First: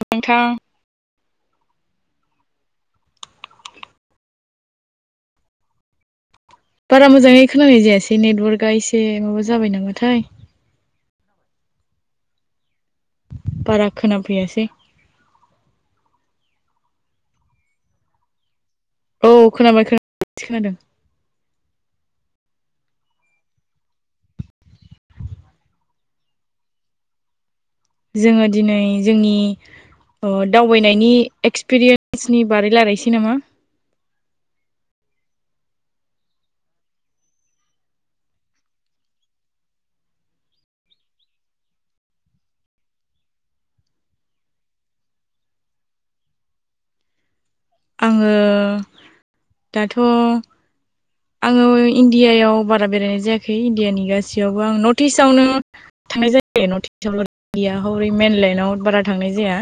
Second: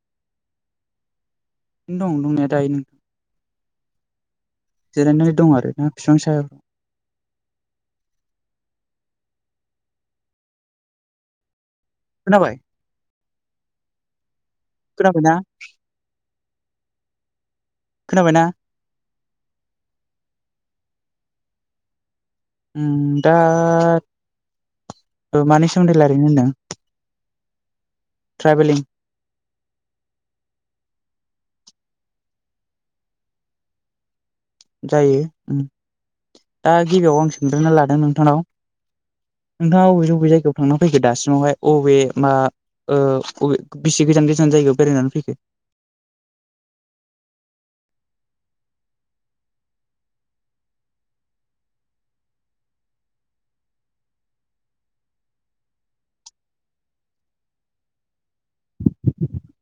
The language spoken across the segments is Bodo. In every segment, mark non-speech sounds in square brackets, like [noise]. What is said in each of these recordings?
नोंथां दं दंनाया दायो नो जिरायनानै दं आरोना बिफां साया बारा मोजाङै खोनानाय जायासै नेटवारकआ एसे माबा जाबाय नामाथाय। खोनाबाय। बारा खोना फैयासै। खोनाबायना? खोनाबायना? औ खोनाबाय खो [inaudible] खोनादों। उम्म दा मानि सोमोन्दै लायरायनो होनदों? जोङो दिनै ट्रेभेलिं जोंनि अ दावबायनायनि एक्सपिरियेन्सनि बारै लायरायसै नामा? जायो दा गिबियाव आं सोंग्रोना लादों नोंथांनाव। [inaudible] नोंथाङा अबे अबे जायगायाव थांना फैखो दासिमावहाय अबे मा ओ अबे बेसे गोजान गोजान ज जायगायाव बेरायनानै फैखो? आंङो दाथ' आंङो इण्डियायाव बारा बेरायनाय जायाखै इण्डियानि गासैयावबो आं नर्थ इस्ट आवनो थांनाय [unintelligible] [unintelligible] हरै मेनलेणडआव बारा थांनाय जाया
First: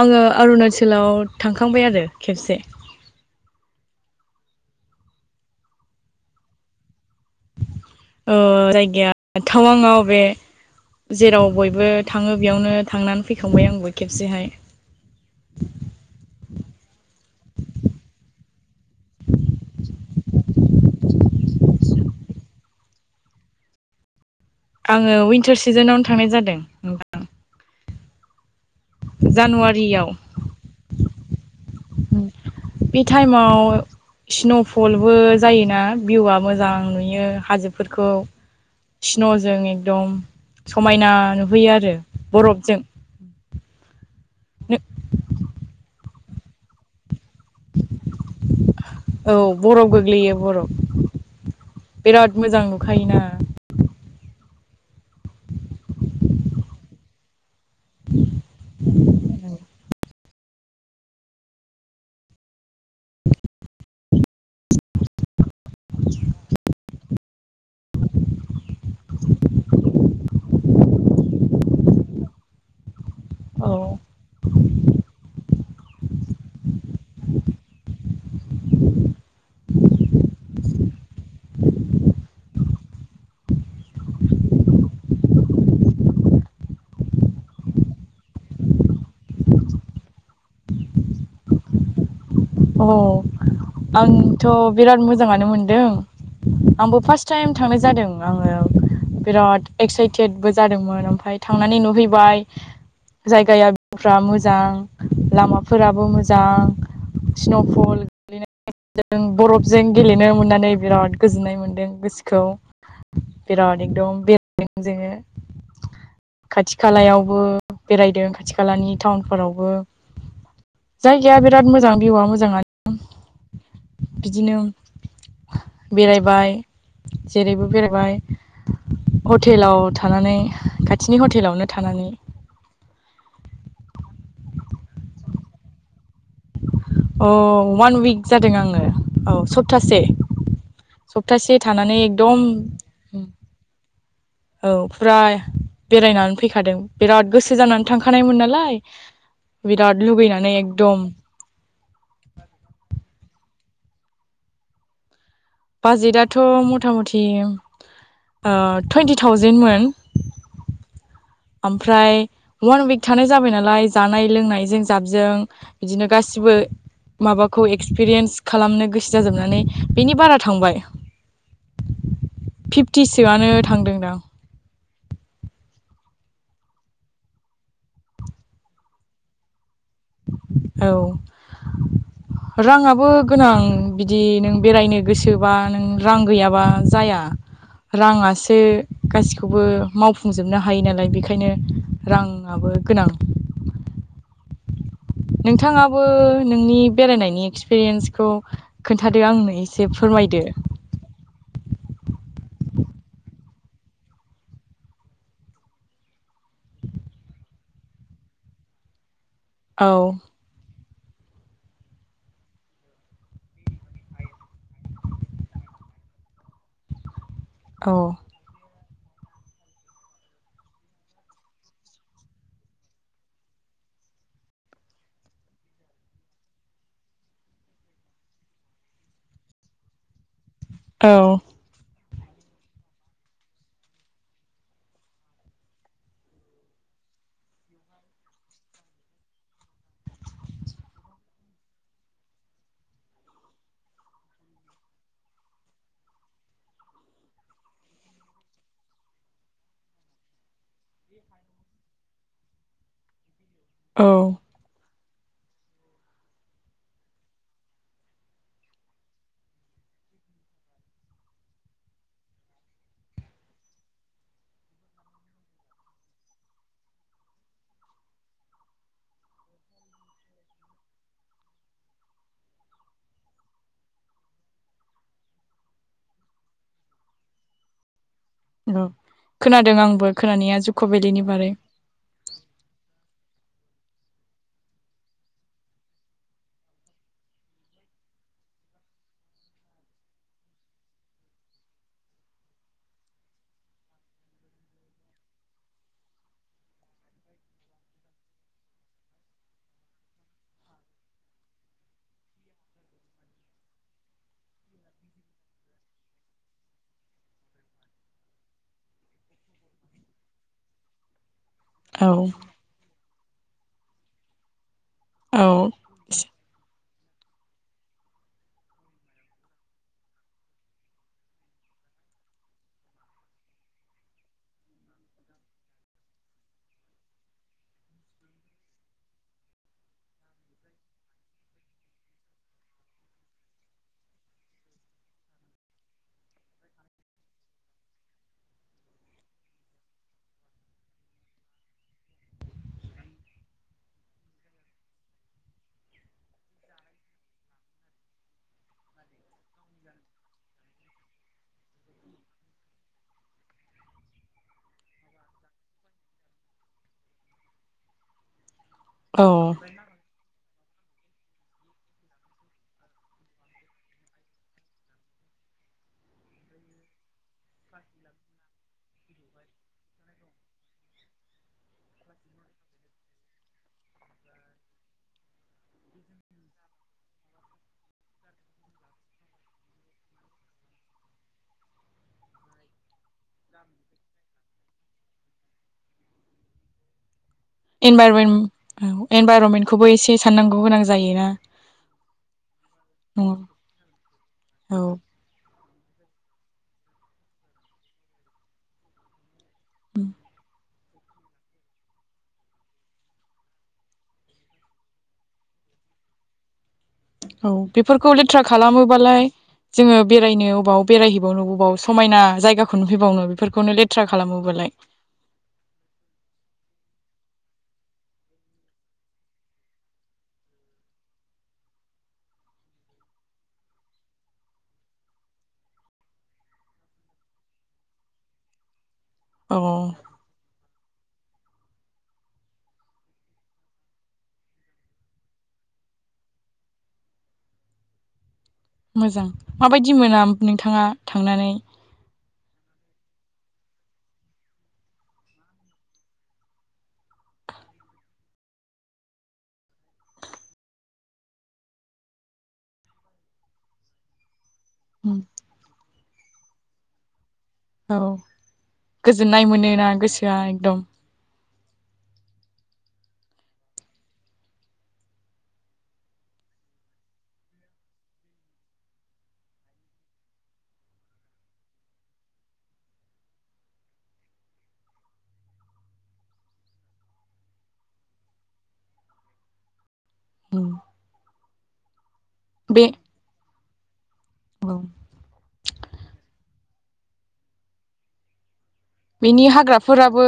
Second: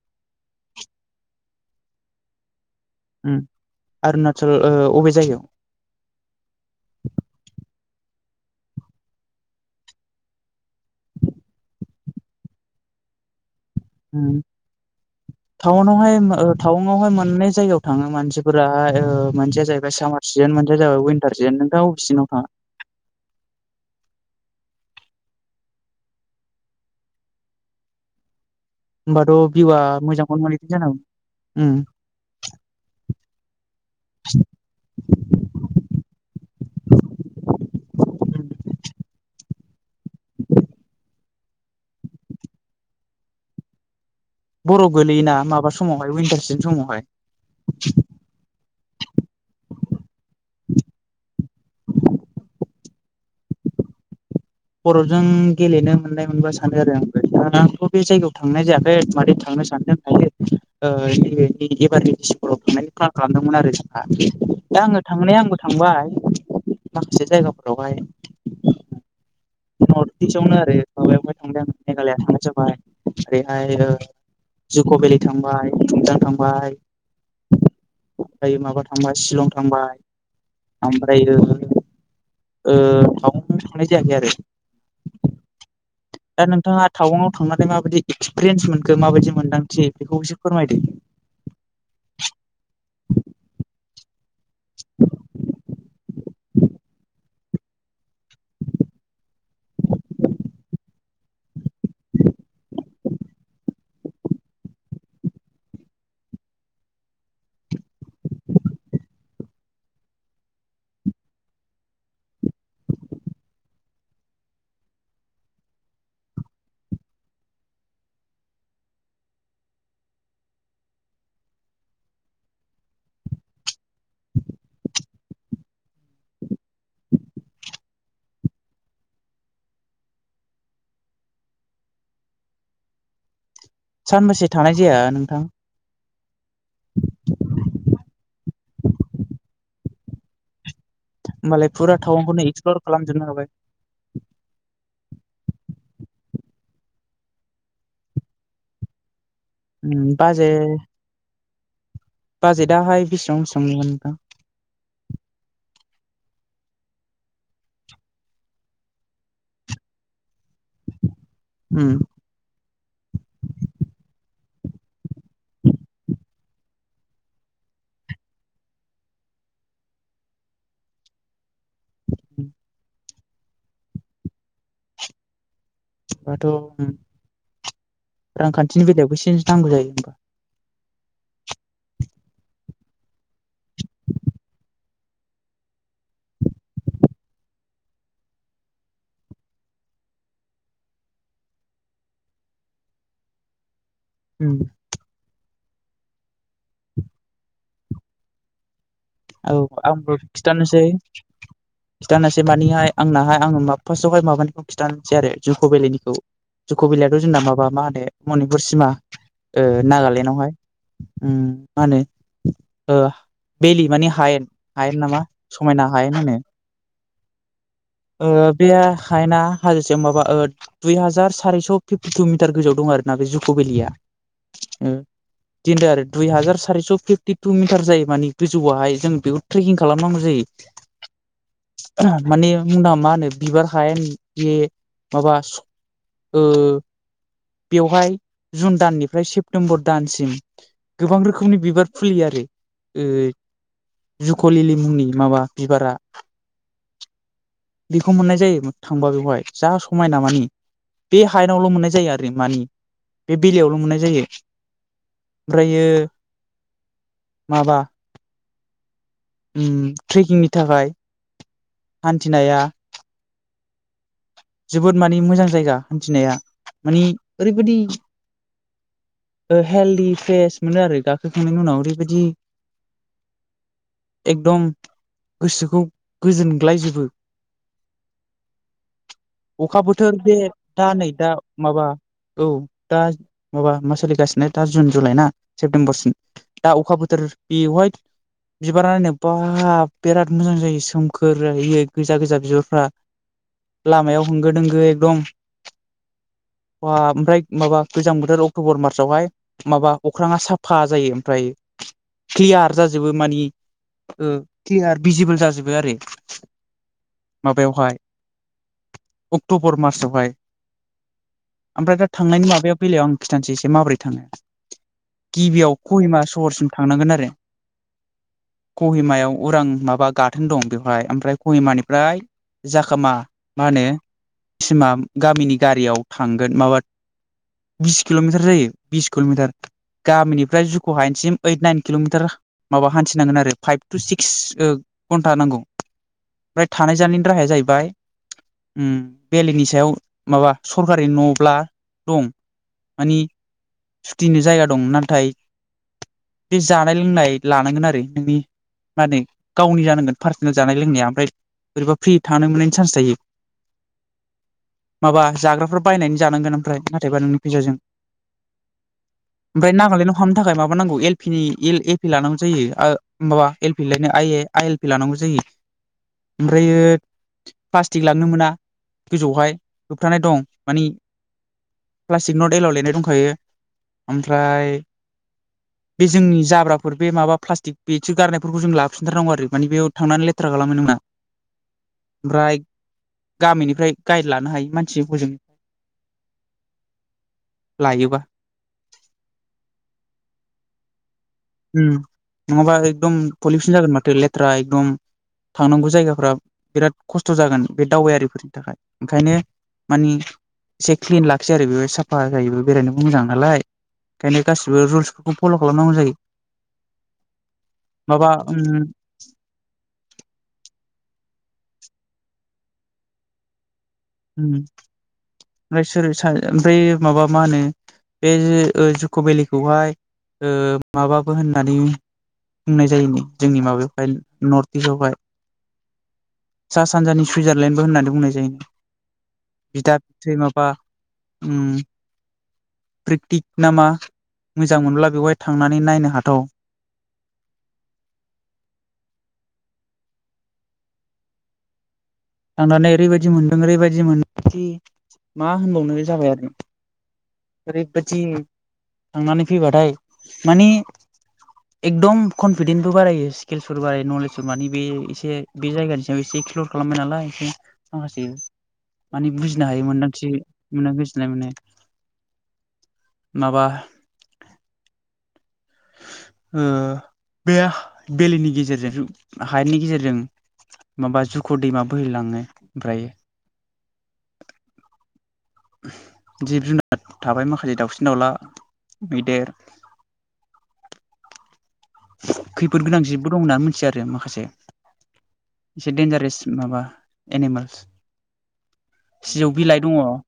आंङो अरुणाचलाव थांखांबाय आरो खेबसे। उम्म अरुणाचल ओ अबे जायगायाव? ओ जायगाया टावांआव बे जेराव बयबो थाङो बेयावनो थांनानै फैख [unintelligible] खेबसेहाय टावानावहाय ओ टावांङावहाय मोननै जायगायाव थाङो मानसिफोराहाय मोनसेया जाहैबाय सामार सिजोन मोनसे जाबाय विनटार नोंथांङा अबे सिजिनाव थाङा? आंङो विन्टार सिजोनावनो थांनाय जादों नोंथां। होमबाथ' भिउआ जानुवारियाव मोजांखौनो मोनहैदों जानांगोन? बे टाइमाव स्न'फलबो जायोना भिउआ मोजा मोजां नुयो हाजोफोरखौ। स्न'जों एकदम समायना नुहैयो आरो बरफजों बर'फ गोलैयोना माबा समावहाय विनटार सिजेन समावहाय? औ बर'फ गोग्लैयो बर'फ। बिराद मोजां नुखायोना। खर'जों गेलेनो मोननाय मोनबा सानो आरो आंबो दा बे जायगायाव थांनाय जायाखै मादै थांनो सानदों [unintelligible] ओ ए-ए-एबार स्कुलाव थांनाय क्ला खालामदोंमोन आरो जोंहा। दा आंङो थांनाया आंबो थांबाय माखासे जायगाफोरावहाय। टिसावनो आरो माबायावहाय थांदों मेघालया थांनाय जाबाय आरैहाय ओ औ जुक' भेलि थांबाय बंदां थांबाय। फायो माबा थांबाय शिलं थांबाय। ओमफ्राय ओ ओ टावां आव थांनाय जायाखै आरो। दा नोंथाङा टावांङाव थांनानै माबायदि एक्सपिरियेन्स मोनखो माबायदि मोनदांथि बेखौसो फोरमायदो। औ आंथ' बिराद मोजाङानो मोनदों आंबो फार्स्ट टाइम थांनाय जादों आंङो बिराद एक्साइटेडबो जादोंमोन ओमफ्राय थांनानै नुहैबा जायगाफ्रा मोजां लामाफोराबो मोजां स्न'फल गोलैनाय जों बरफजों गेलेनो मोननानै बिराद गोजोननाय मोन्दों गोसोखौ। बिराद एकदम बेरायदों जोङो। खाथि खालायावबो बेरायदों खाथि खालानि टाउनफोरावबो जायगाया बिराद मोजां भिउआ मोजाङानो बिदिनो बेरायबाय जेरैबो बेरायबाय। हटेलाव थानानै खाथिनि हटेलावनो थानानै सानबैसे थानाय जाया नोंथां? औ वान उइक जादों आङो औ सप्तासे। सप्तासे होमबालाय फुरा थानानै टावांखौनो एकदम एक्सप्लर खालामजोबनो हाबाय औ। फ्राय बेरायनानै फैखादों बिराद गोसो जानानै थांखानायमोन नालाय उम बिराद लुुबैनानानै एकदम बाजेटाहाय बिसिबां बिसिबांमोन नोंथां? बाजेटआथ' मथा मथि ओ टुइन्टि थावजेेनमोन। उम ओमफ्राय वान उइक थानाय जाबाय नालाय जानाय लोंनायजों जाबजों बिदिनो गासि-' बो माबाखौ एक्सपिरियेन्स खालामनो गोसो जाजोबनानै बिनि बारा थांबाय फिफ्टिसोआनो थांदोंदां। बाथ' ओम, रांखान्थिनि बेलायावबो एसेसो नांगौ जायो होमबा औ राङाबो गोनां बिदि नों बेरायनो गोसोबा नों रां गैयाबा जाया। राङासो गासिखौबो मावफुंजोबनो हायो नालाय बेखायनो राङाबो गोनां। उम नोंथाङाबो नोंनि बेरायनायनि एक्सपिरियेन्सखौ खोन्थादो औ आंनो एसे फोरमायदो। खिन्थानोसै मानिहाय आंनाहाय आङो फार्स्टआवहाय माबानिखौ खिन्थानोसै आरो जुक'' भेलेनिखौ। जुक'बिलिआथ' जोंना माबा मा होनो मनिपुर सिमा ओ, औ नागालेण्डआवहाय ओम, मा होनो ओ भेलि माने हायेन! हायेन नामा? समायना हायेन होनो। औ ओ, बेया हायेना! हाजोसायाव माबा ओ, दुइ हाजार सारिस' फिफ्टि टु मिटार गोजौआव दं आरोना बे जुक' भेलिया। ओम दि आरो दुइ हाजार सारिस' फिफ्टि टु मिटार जायो मानि गोजौआ हाय जों बेखौ ट्रेकिं खालामनांगौ जायो। औ आ, माने मना मा होनो बिबार हायेन ये, माबा स, ओ, बेवहाय जुन दाननिफ्राय सेप्तेम्बर दानसिम गोबां रोखोमनि बिबार फुलियो आरो ओ, जुख'लिलि मुंनि माबा बिबारा। बेखौ मोननाय जायो थांबा बेवहाय जा समायना माने बे हायेनावल' मोननाय जायो आरो माने बे भेलियावल' मोननाय औ जायो। ओमफ्रायो माबा ओम, ट्रेकिंनि थाखाय हान्थिनाया जोबोद मान मोजां जायगा हान्थिनाया मानि, ओरैबायदि हेल्दि फ्रेस मोनो आरो गाखोखांनायनि उनाव ओरैबायदि एकदम गोसोखौ गोजोनग्लायजोबो। ओम। अखा बोथोर बे दा नै भेलिनि दा बारै माबा औ दा माबा मा सोलिगासिनो दा जुन जुलाइ ना सेप्तेम्बरसिम दा अखा बोथोर बेवहाय बिबारा नायनो बाब बिराद मोजां जायो सोमखोरै गोजा गोजा बिबारफ्रा [inaudible] लामायाव होंगो दोंगो एकदम [inaudible] बाह ओमफ्राय माबा गोजां बोथोर अक्ट बर मासआवहाय माबा अख्राङा साफा जायो ओमफ्राय क्लियार जाजोबो मानि ओ क्लियार भिजिबोल जाजोबो आरो माबायावहाय अक्ट बर मार्स आवहाय ओमफ्राय दा औ थांनायनि माबायाव बेलायाव आं खिथानसै एसे माब्रै थाङो औ गिबियाव कहिमा सहरसिम थांनांगोन आरो कहिमायाव उरां माबा गाथोन दं बेवहाय ओमफ्राय कहिमानिफ्राय जाखोमा मा होनो थिमा गामिनि गारियाव थांगोन माबा बिस किलमिटार जायो बिस किलमिटार गामिनिफ्राय जुख हायेनसिम ओइड नाइन किलमिटार माबा हान्थिनांगोन आरो फाइभ टु सिक्स ओ घन्टा नांगौ ओमफ्राय थानाय जानायनि राहाया जाहैबाय ओम बेलेगनि सायाव माबा सरकारि नब्ला दं मानि सुतिनि जायगा दं नाथाय बे जानाय लोंनाय लानांगोन आरो नोंनि माने गावनि जानांगोन पार्सनेल जानाय लोंनाया ओमफ्राय बोरैबा फ्रि थानो मोननायनि चान्स थायो [inaudible] माबा जाग्राफोर बायनानै जानांगोन ओमफ्राय नाथायबा नोंनि फैसाजों औ ओमफ्राय नागालेण्डआव हाम थाखाय माबा नांगौ एल पि नि एल पि लानांगौ जायो माबा एल पि लायनो आइ आइ एल पि लानांगौ जायो [inaudible] ओमफ्रायो प्लास्टिक लांनो मोना गोजौहाय होबथानाय दं मानि प्लास्टिक नट एलावड लिरनाय दंख खायो ओमफ्राय बे जोंनि जाब्राफोर बे माबा प्लास्टिक बेसो गारनाय फोरखौ जों लाफिनथारनांगौ आरो माने बेयाव थांनानै लेथ्रा खालामहैनो मोना ओमफ्राय गामिनिफ्राय गाइड लानो हायो मानसि हजों [inaudible] लायोबा एनभायरमेन्ट एनभाररनमेन्टखौबो एसे साननांगौ गोनां जायोना? उम नङाबा एकदम पलिउसन जागोन माथो लेथ्रा एकदम औ थांनांगौ जायगाफ्रा बिराद खस्थ जागोन बे दावबायारिफोरनि थाखाय ओंखायनो मानि एसे क्लिन लाखियो आरो बेवहाय साफा जायोबो बेरायनोबो मोजां नालाय ओंखायनो गासिबो रुल्सफोरखौ फल खालामनांगौ जायो औ बेफोरखौ माबा लेथ्रा उम खालामोबालाय जोङो बेरायनो अबाव बेरायहैबावनो ओबाव समायना जायगाखौ नुहैबावनो बेफोरखौनो लेट ओम ओमफ्राय सोर ओमफ्राय माबा मा होनो? बे ओ जुक भेलिखौहाय ओ माबाबो होननानै बुंनाय जायनो जोंनि माबायावहाय नर्थ इस्टआवहाय सा सानजानि सुइजारलेण्डबो होननानै बुंनाय जायो औ बिदाबिबथै माबा उम प्रेकटिक नामा मोजां मोनब्ला बेवहाय थांनानै नायनो हाथाव मोजां माबायदि मोना नोंथाङा थांनानै? थांनानै ओरैबायदि मोनदों ओरैबायदि मोनदि मा होनबावनो जाबाय आरो ओरैबायदि थांनानै फैबाथाय मानि एकदम कनफिदेन्टबो बारायो स्किलसबो बारायो नलेज मानि बे एसे बे जायगानि सायाव एसे एक्सप्लर खालामबाय नालाय औ माखासे माने गोजोननाय बुजिनो मोनोना हायो मोनदांथि गोसोआ एकदम मोनदां बुजिनाय माने माबा ओ बे बेलिनि गेजेरजों हायेननि गेजेरजों माबा जुखु दैमा बोहैलाङो ओमफ्राय [inaudible] जिब जुनार थाबाय माखासे दाउसिन दाउला मैदेर उम खैफोद गोनां जिबो दं होननानै मिथियो आरो माखासे औ एसे देनजारेस माबा एनिमेल्स बेनि सिजौ बिलाइ दङ हाग्राफोराबो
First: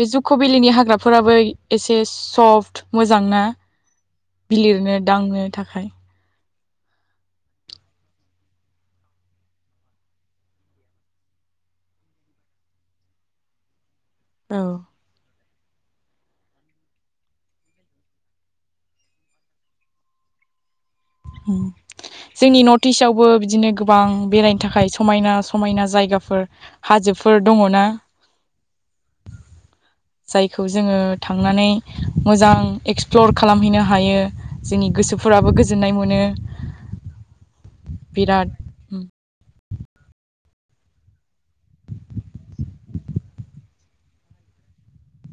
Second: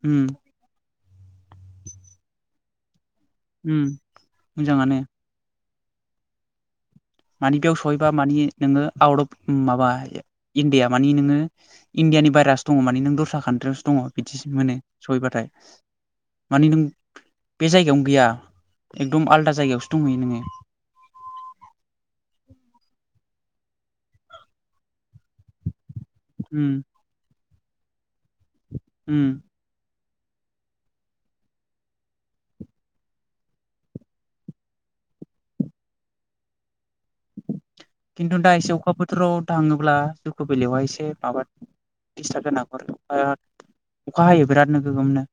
बे उम जुख'बिलिनि हाग्रा फोराबो एसे सफ्ट मोजांना उम बिलिरनो मोजाङानो दांनो थाखाय मानि बेयाव सहैबा मानि नोङो आउट अफ माबा इण्डिया मानि नोङो इण्डयानि बाइरास दङ माने नों दस्रा कान्ट्रियावस दङ बिदिस औ मोनो सहैबाथाय मानि नों बे जायगायावनो गैया एकदम आलदा जायगायावसो दंहैयो नोङो औ जोंनि नर्थ इस्ट आवबो बिदिनो गोबां बेरायनो थाखाय समायना समायना जायगाफोर हाजोफोर दङो ना हम जायखौ जोङो थांनानै मोजां एक्सप्लर खालामहैनो हायो जोंनि गोसोफोराबो गोजोननाय मोनो खिन्थु बिराद दा एसे अखा बोथोराव थाङो अब्ला जुख बेलायावहाय एसे माबा दिस्टार जानो हागौ [unintelligible] अखा हायो बिराद नो गोबांनो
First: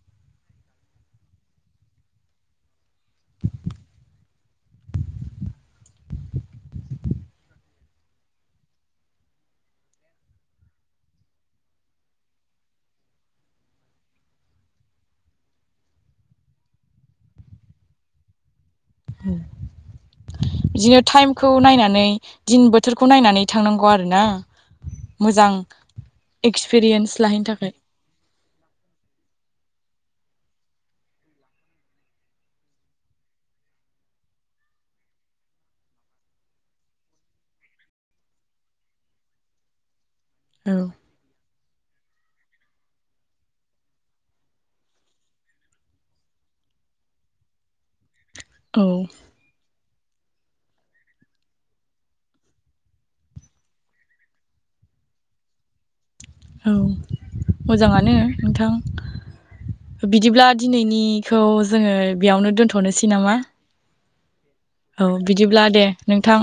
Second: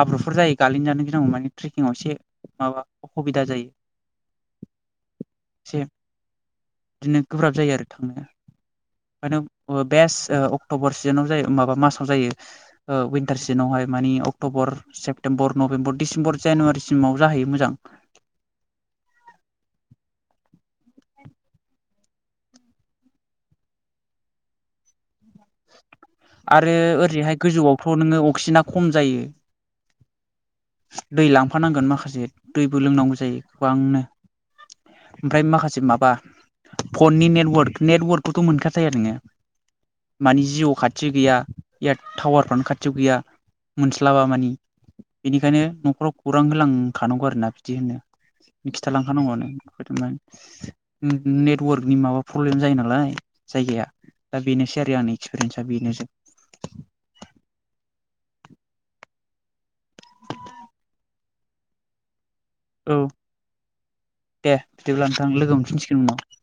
हाब्रुफोर जायो गालिनोजानो गोनां माने ट्रेकिंआव एसे माबा असुबिदा जायो [inaudible] एसे बिदिनो गोब्राब जायो आरो थांनो ओखायनो बेस्ट अक्ट'बर सिजोनाव जायो माबा मासाव जायो विनटार सिजोनावहाय ओमफ्राय मानि अक्ट'बर सेप्तेम्बर नभेम्बर डिसेम्बर जानुवारिसिमाव जाहैयो मोजां [unintelligible] बिदिनो टाइमखौ नायनानै दिन बोथोरखौ नायनानै थांनांगौ आरोना [inaudible] आरो एक्सपिरियेन्स ओरैहाय लाहैनो थाखाय गोजौआवथ' नोङो अक्सिजेना खम जायो दै लांफानांगोन माखासे दैबो लोंनांगौ जायो गोबांनो ओमफ्राय माखासे माबा फननि नेटवारक नेटवारकखौथ' मोनखथाय नोङो माने जिउ औ खाथि गैया एयार टावारफ्रानो खाथियाव गैया मोनस्लाबा मानि बेनिखायनो न'खराव खौरां होलांखानांगौ आरो ना बिदि होनो औ खिन्थाालांखानांगौआनो नेटवर्कनि माबा प्रब्लेम जायो नालाय जायगाया दा बेनोसै आरो आंनि एक्सपिरियेन्सआ बेनोसै औ मोजाङानो नोंथां बिदिब्ला दिनैनिखौ जोङो बेयावनो औ दोनथ'नोसै नामा दे बिदिब्ला औ नोंथां लोगो बिदिब्ला दे मोनफिनसिगोन उनाव नोंथां